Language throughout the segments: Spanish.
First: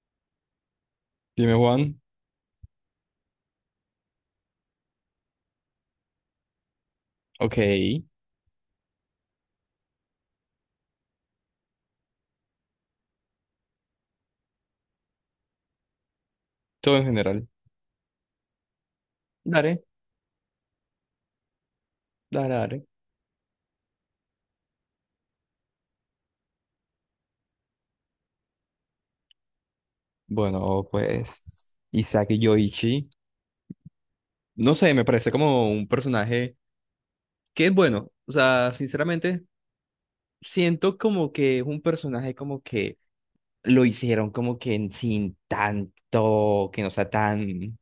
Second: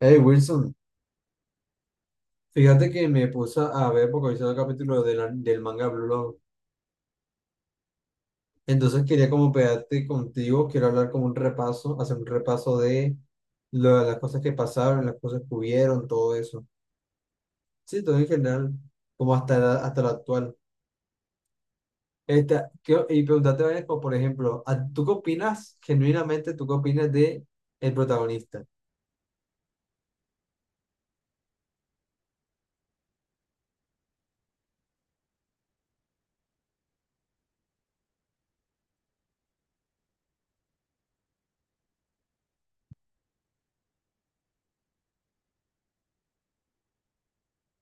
Hey Wilson, Dime, Juan. fíjate que me puse a ver porque hice el capítulo del manga Blue Lock. Ok, Entonces quería como pegarte contigo, quiero hablar como un repaso, hacer un repaso de las cosas que pasaron, las cosas que hubieron, todo eso. todo en general. Sí, todo en general, como hasta la, Dale, hasta la actual. dale, dale. ¿Qué- y preguntarte varias cosas? Por ejemplo, ¿a- tú qué opinas, genuinamente? ¿Tú qué opinas de el protagonista? Bueno, pues Isaac Yoichi. No sé, me parece como un personaje que es bueno. O sea, sinceramente, siento como que es un personaje como que lo hicieron como que sin tanto, que no sea tan,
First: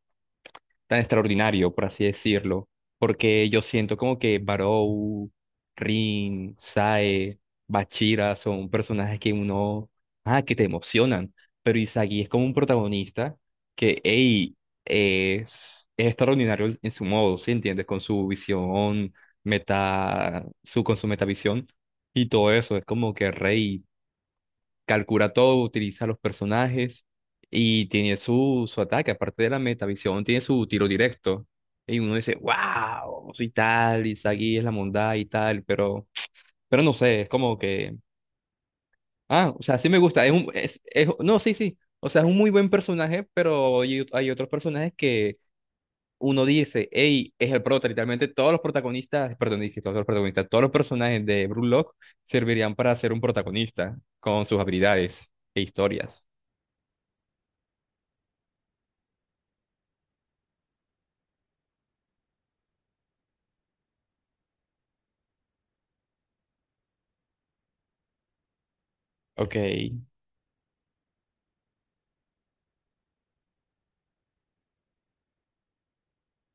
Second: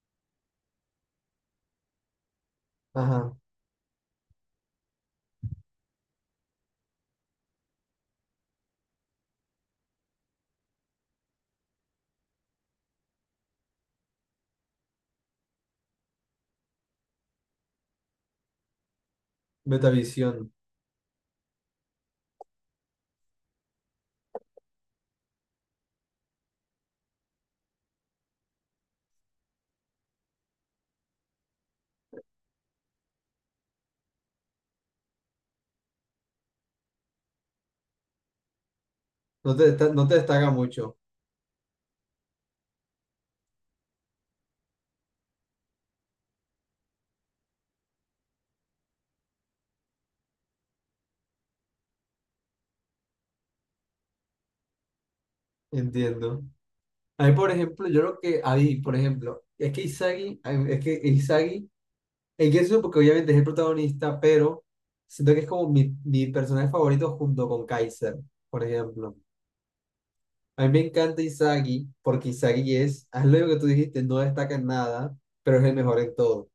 tan extraordinario, por así decirlo. Ajá. Porque yo siento como que Barou, Rin, Sae, Bachira son personajes que uno, ah, que te emocionan. Pero Izagi es como un protagonista que, hey, es extraordinario en su modo, ¿sí entiendes? Con su visión, meta, Metavisión. su, con su metavisión y todo eso. Es como que rey calcula todo, utiliza los personajes y tiene su ataque, aparte de la metavisión, tiene su tiro directo. Y uno dice, wow, soy tal, y Sagi es la bondad y tal, pero no sé, es como que, ah, No o te, sea, sí desta- me no te gusta, es un, destaca mucho, es- no, sí, sí, o sea, es un muy buen personaje, pero hay otros personajes que uno dice, hey, es el prota, literalmente todos los protagonistas, perdón, dije todos los protagonistas, todos los personajes de Brulock servirían para ser un protagonista con sus habilidades e historias. entiendo. A mí, por ejemplo, yo lo que ahí, por ejemplo, es que Isagi, en eso porque obviamente es el protagonista, pero siento que es como mi personaje favorito junto con Kaiser, por ejemplo. Ok. A mí me encanta Isagi porque Isagi es, haz lo que tú dijiste, no destaca en nada, pero es el mejor en todo.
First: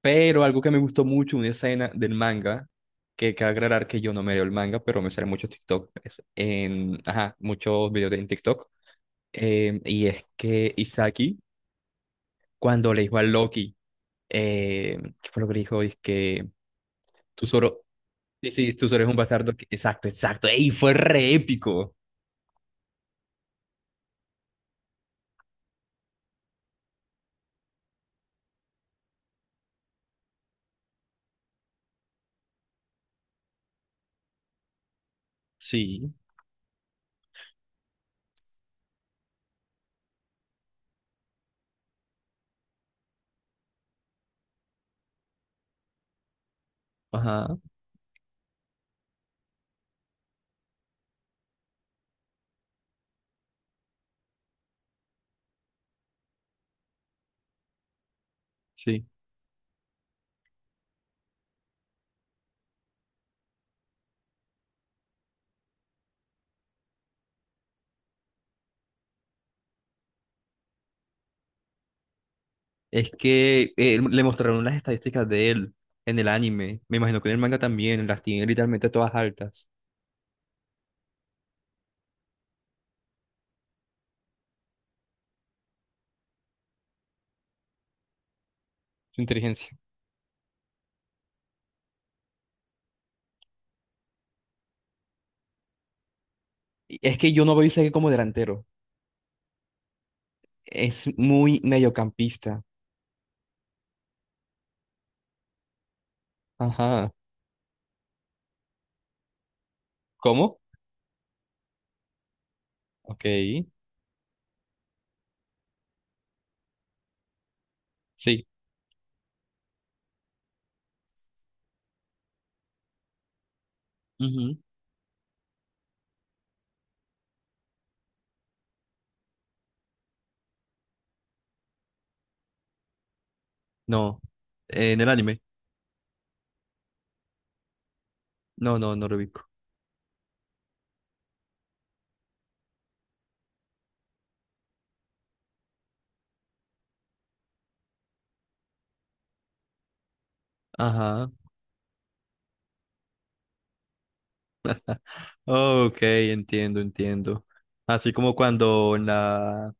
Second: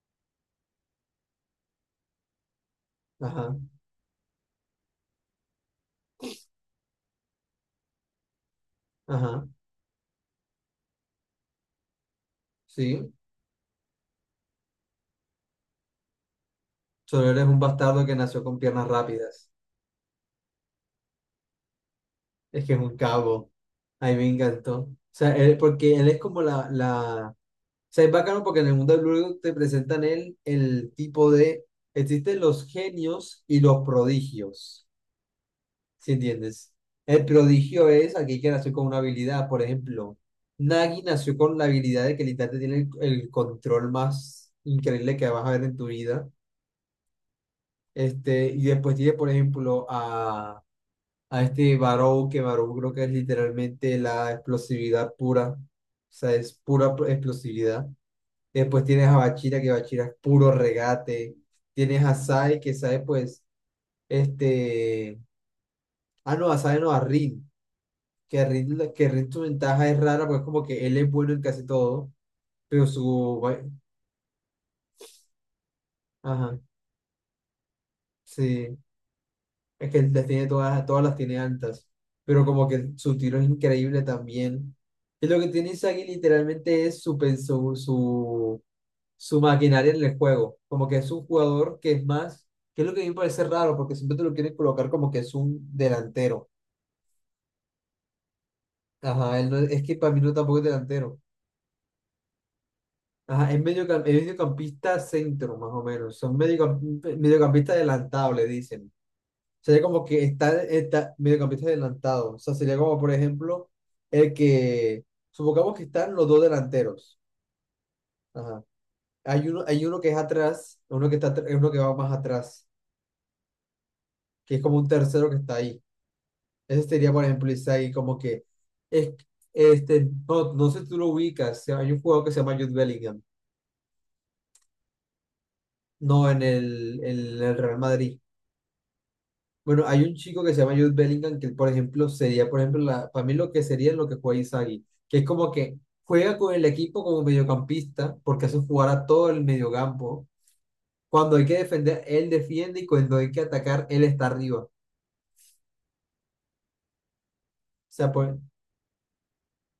Pero algo que me gustó mucho, una escena del manga, que cabe Ajá, aclarar que yo no me leo el manga, pero me salen muchos TikTok, ajá, muchos videos en TikTok. ajá, Y es que Isaki, cuando le sí. dijo a Loki, ¿qué fue lo que le dijo? Es que Solo eres tú un solo, bastardo que nació sí, con sí, piernas tú solo eres un rápidas. bastardo. Exacto, exacto. ¡Ey! Fue re épico. Es que es un cabo. A mí me encantó. O sea, porque él es como la sea, es bacano porque en el mundo del Blue te presentan el tipo de... Existen los genios y los prodigios, ¿sí Sí. entiendes? El prodigio es aquel que nació con una habilidad. Por ejemplo, Nagi nació con la habilidad de que literalmente tiene el control más increíble que vas a ver en tu vida. Ajá. Y después tiene, por ejemplo, a este Barou, que Barou creo que es literalmente la explosividad pura. O sea, es explosividad. Después Sí. tienes a Bachira, que Bachira es puro regate. Tienes a Sai, que Sai, pues, este. Ah, no, a Sai no, a Rin. Que Rin su ventaja es rara, pues, como que él es bueno en casi todo, pero Es su. va- que le mostraron las estadísticas de él en el Ajá, anime. Me imagino que en el manga también las tiene sí. literalmente todas altas. Es que él las tiene todas, todas las tiene altas. Pero como que su tiro es increíble también. Y lo que tiene Isagi literalmente es su, pen- su, su Su su inteligencia. maquinaria en el juego. Como que es un jugador que es más, que es lo que a mí me parece raro, porque siempre te lo quieren colocar como que es un delantero. Y es que yo no veo a Isaac como delantero. Ajá, él es que para mí no tampoco es Es delantero. muy mediocampista. Ajá, es mediocampista centro, más o menos. Son medio, Ajá. mediocampista adelantado, le dicen. Sería como que ¿Cómo? está mediocampista adelantado. O sea, sería como, por Ok. ejemplo, el que, supongamos que están los dos delanteros. Sí. Ajá. Hay uno que es atrás, uno que va más atrás, que Ujú. es como un tercero que está ahí. Ese sería, por ejemplo, Isagi, como que, es, no, no sé si tú lo ubicas, hay un jugador que se llama Jude Bellingham, No. En el anime. no en en el Real Madrid. No, no, no lo ubico. Bueno, hay un chico que se llama Jude Bellingham que, por ejemplo, sería, por ejemplo, para mí lo que sería lo que juega Isagi, que es como que juega con el equipo como mediocampista, porque hace jugar a todo el mediocampo. Ajá. Cuando hay que defender, él defiende, y cuando hay que atacar, él está arriba. O Ok, entiendo, entiendo. sea, Así como pues, cuando en la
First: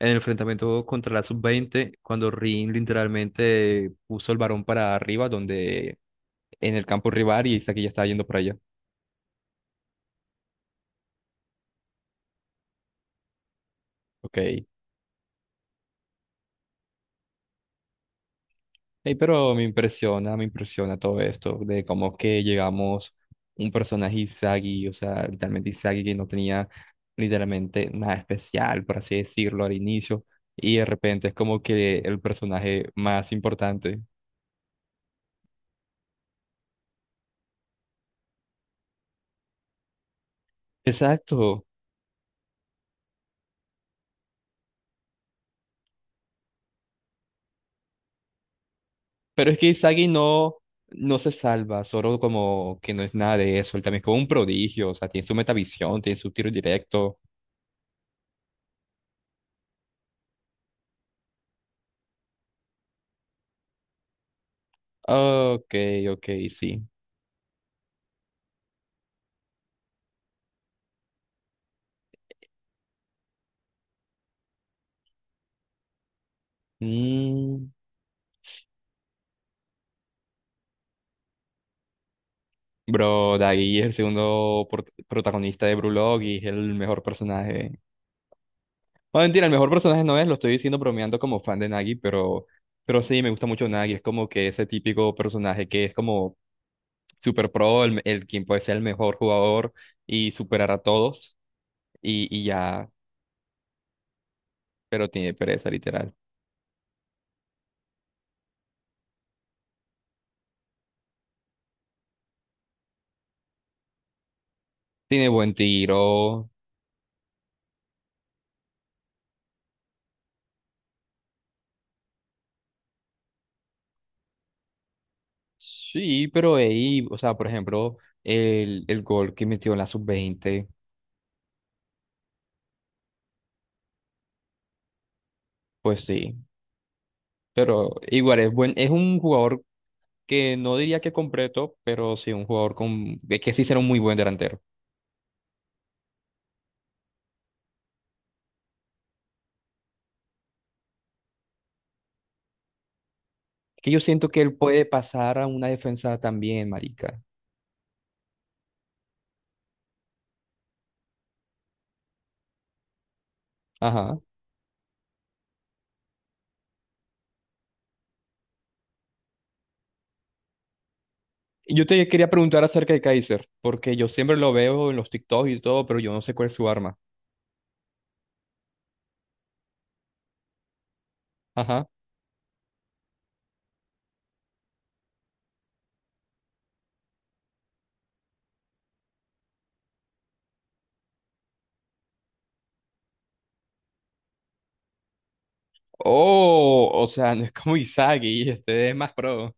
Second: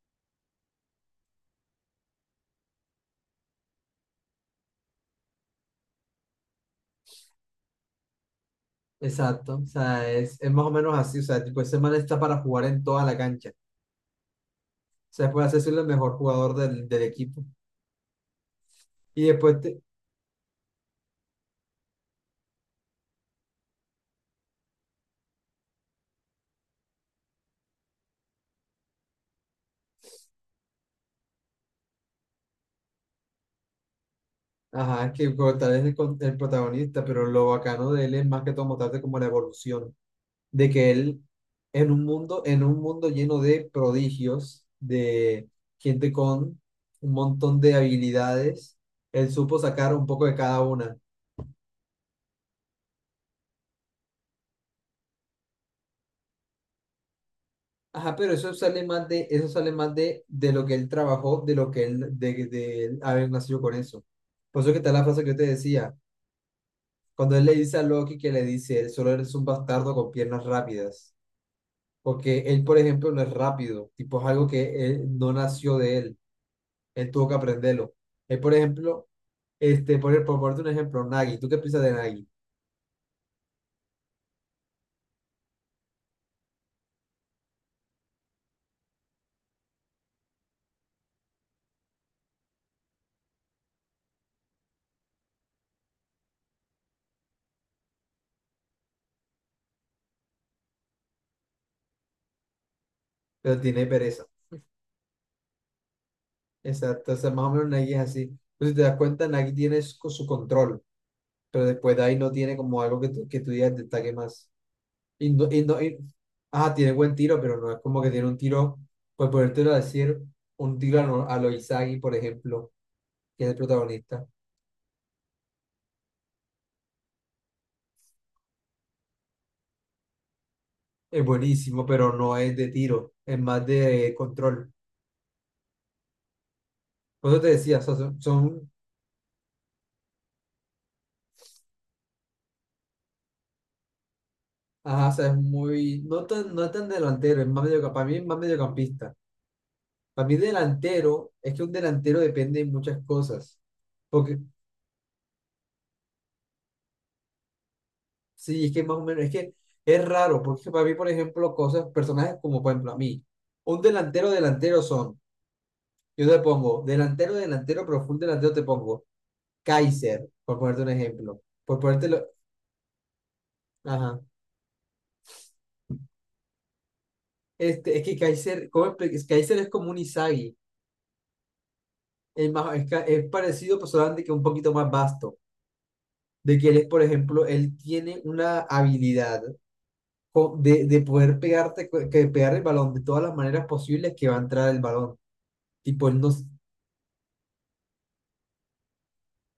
en el enfrentamiento contra la sub 20 cuando Rin literalmente puso el varón para arriba, donde en el campo rival y Isaac ya estaba yendo para allá. exacto, o sea, es más o menos así, o sea, tipo, ese man está para jugar en toda la cancha. Ok. Sea, puede hacerse el mejor jugador del equipo. Ey, Y pero después, me impresiona todo esto de cómo que llegamos un personaje Izagi, o sea, literalmente Izagi que no tenía literalmente nada especial, por así decirlo, al inicio, y de repente es como que el personaje más importante. ajá, es que como tal vez el protagonista, pero lo bacano de él es más que todo mostrarte como la evolución, de que él Exacto, en un mundo lleno de prodigios, de gente con un montón de habilidades, él pero supo es que sacar un Izagi poco de no, cada una. no se salva, solo como que no es nada de eso, él también es como un prodigio, o sea, tiene su metavisión, tiene su tiro directo. Ajá, pero eso sale más de, eso sale más de lo que él trabajó, de lo que él, de él haber nacido con eso. Por eso que está la frase que yo te Ok, decía. ok, sí. Cuando él le dice a Loki que le dice, él solo eres un bastardo con piernas rápidas. Porque él, por ejemplo, no es rápido. Tipo, es algo que él no nació de él. Él tuvo que Mm. aprenderlo. Él, por ejemplo, por ponerte un ejemplo, Nagi. ¿Tú qué piensas de Nagi? Bro, Daggy es el protagonista de Brulog y es el mejor personaje. Bueno, mentira, el mejor personaje no es, lo estoy diciendo bromeando como fan de Nagi, pero sí, me gusta mucho Nagi. Es como que ese típico personaje que es como super pro, el quien puede ser el mejor jugador y superar a todos. Y, y ya, Pero tiene pereza. pero tiene pereza, literal. Exacto. O sea, más o menos Nagi es así. Entonces, si te das cuenta, Nagi tiene su control. Pero después de ahí no tiene como algo que que tú digas destaque más. Tiene Indo buen indo y no- tiro. ah, Tiene buen tiro, pero no es como que tiene un tiro, pues podértelo decir, un tiro a lo Izagi, por ejemplo, que es el protagonista. Sí, pero ahí, o sea, por ejemplo, el gol que metió en la sub 20 Es buenísimo, pero no es de tiro, es más de control. pues sí. Por eso te decía, o Pero sea, igual es buen, es un jugador que no diría que completo, pero sí un jugador con, de que sí será un muy buen delantero. ajá, o sea, no es tan delantero, es más medio, para mí es más mediocampista. Para mí delantero, es que un delantero depende de muchas cosas. Que yo siento Porque que él puede pasar a una defensa también, marica. sí, es que más o menos, es que es raro, porque para mí, por ejemplo, cosas, personajes como, por ejemplo, a mí, un Ajá. delantero, delantero son, yo te pongo, delantero, delantero, pero full delantero te pongo Kaiser, por ponerte un ejemplo, Y por yo te ponértelo, quería preguntar acerca de Kaiser, porque yo ajá, siempre lo veo en los TikToks y todo, pero yo no sé cuál es su arma. Es que Kaiser, ¿cómo Kaiser es como un Izagi Ajá. es, es parecido, pero solamente que un poquito más vasto, de que él es, por ejemplo, él tiene una habilidad de poder pegarte, que pegar el balón de todas las maneras posibles que va a entrar el balón. Tipo, él no, Oh, o sea, no es como Izagi, este es más pro.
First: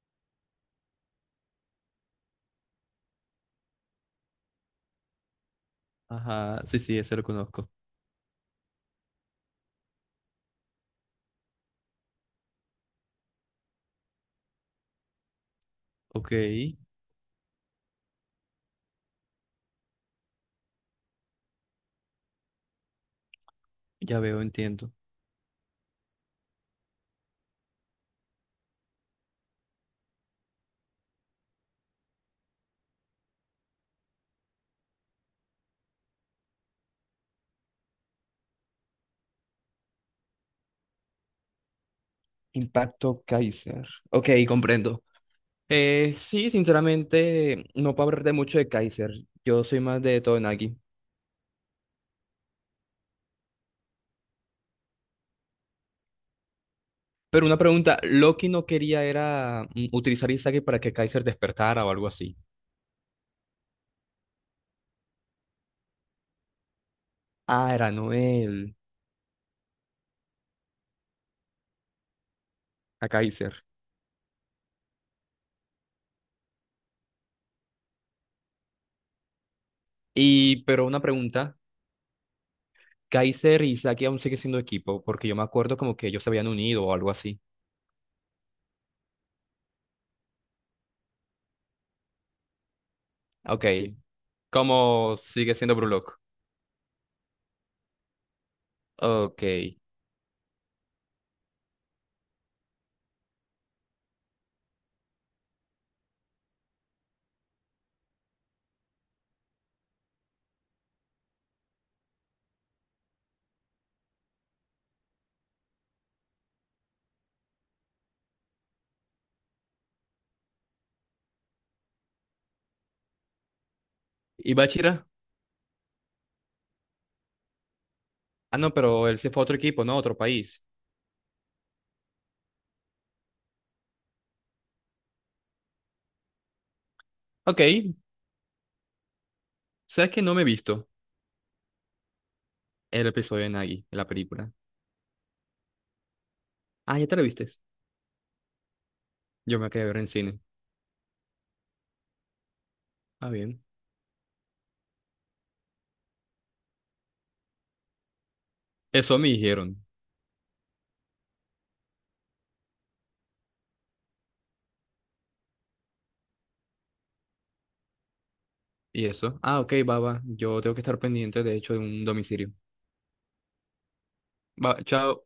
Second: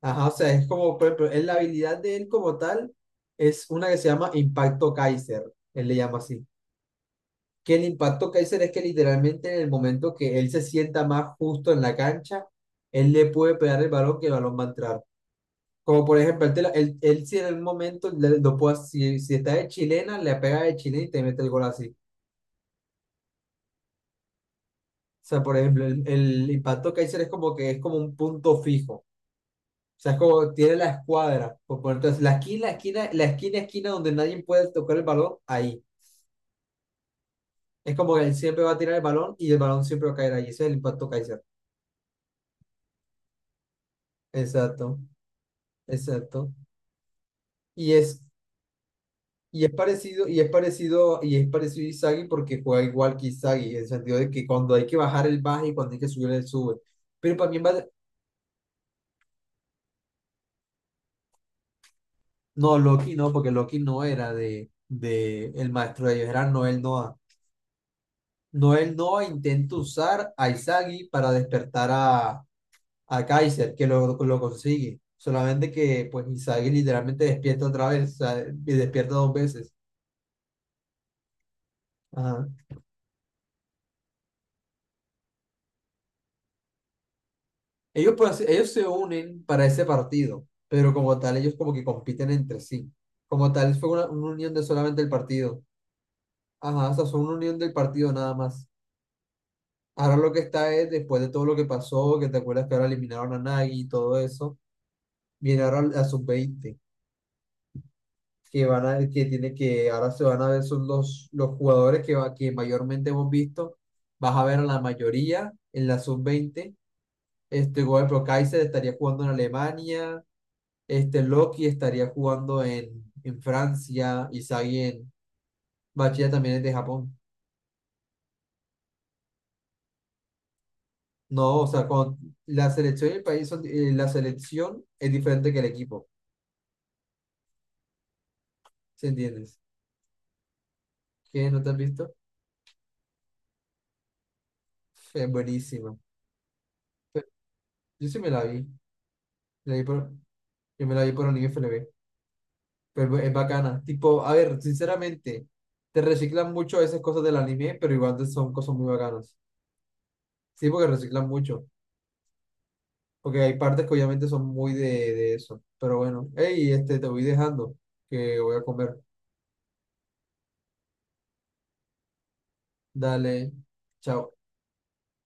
ajá, o sea, es como, por ejemplo, es la habilidad de él como tal es una que se llama Impacto Kaiser, él le llama así. Ajá, sí, sí, ese lo conozco. Que el Impacto Kaiser es que literalmente en el momento que él se sienta más justo en la cancha, él le puede pegar el balón que el balón va a entrar. Como por Ok, ejemplo, él, te la- él si en el momento, si está de chilena, le pega de chilena y te mete el gol así. ya veo, entiendo. O sea, por ejemplo, el Impacto Kaiser es como que es como un punto fijo. O sea, es como tiene la escuadra. Entonces, la esquina, esquina donde nadie puede tocar el balón, ahí. Es como que él siempre va a tirar el balón y el balón siempre va a caer ahí. Ese es el Impacto Kaiser. Impacto Kaiser. Ok, Exacto, comprendo. Sí, exacto. sinceramente, Y no puedo es, hablar de mucho de Kaiser. Yo y es soy más de parecido, y es Todenagi. parecido, y es parecido a Isagi porque juega igual que Isagi, en el sentido de que cuando hay que bajar, él baja y cuando hay que subir, él sube. Pero Pero para mí, una va- pregunta, Loki no quería era utilizar Izagi para que Kaiser despertara o algo así. no, Loki no, porque Loki no era de el maestro de ellos, era Noel Noah. Ah, era Noel, Noel Noah intenta usar a Izagi para despertar a, a a Kaiser. Kaiser, que lo consigue. Solamente que pues Izagi literalmente despierta otra vez, o sea, y despierta dos veces. Y, pero una pregunta, Ajá. Kaiser y Izagi aún sigue siendo equipo, porque yo me acuerdo como que ellos se habían unido o algo así. Ellos, pues, ellos se unen para ese partido, pero como tal ellos como que compiten entre sí. Como Ok, tal fue una unión de solamente el ¿cómo sigue partido. siendo Brulock? Ajá, o sea, fue una unión del partido nada más. Ok. Ahora lo que está es, después de todo lo que pasó, que te acuerdas que ahora eliminaron a Nagi y todo eso, viene ahora la sub-20 que tiene que ahora se van a ver son los jugadores que mayormente hemos visto. Vas a ver a la mayoría en la sub-20. Por ejemplo, Kaiser estaría jugando en Alemania, Loki estaría jugando en, Francia, ¿Y Isagi Bachira? en. Bachilla también es de Japón. Ah, no, pero él se fue a otro equipo, ¿no? A otro país. No, o sea, con la selección y el país la selección es diferente que el equipo, Ok, ¿sí entiendes? ¿sabes que no me he visto ¿Qué? ¿No te has visto? el episodio de Nagi, la película? Es buenísima. Ah, ¿ya te la vistes? Yo sí me la vi. Yo me La quedé vi a ver en por, cine. yo me la vi por Anime FLV. Pero Ah, es bien. bacana. Tipo, a ver, sinceramente, te reciclan mucho esas cosas del anime, pero igual son cosas muy Eso me bacanas. dijeron. Sí, porque reciclan mucho. Porque hay partes que obviamente son muy de eso. Pero bueno, hey, te voy dejando, que voy a comer. ¿Y eso? Ah, ok, baba. Yo tengo que estar pendiente, de hecho, de un domicilio. Dale, chao. Va, chao.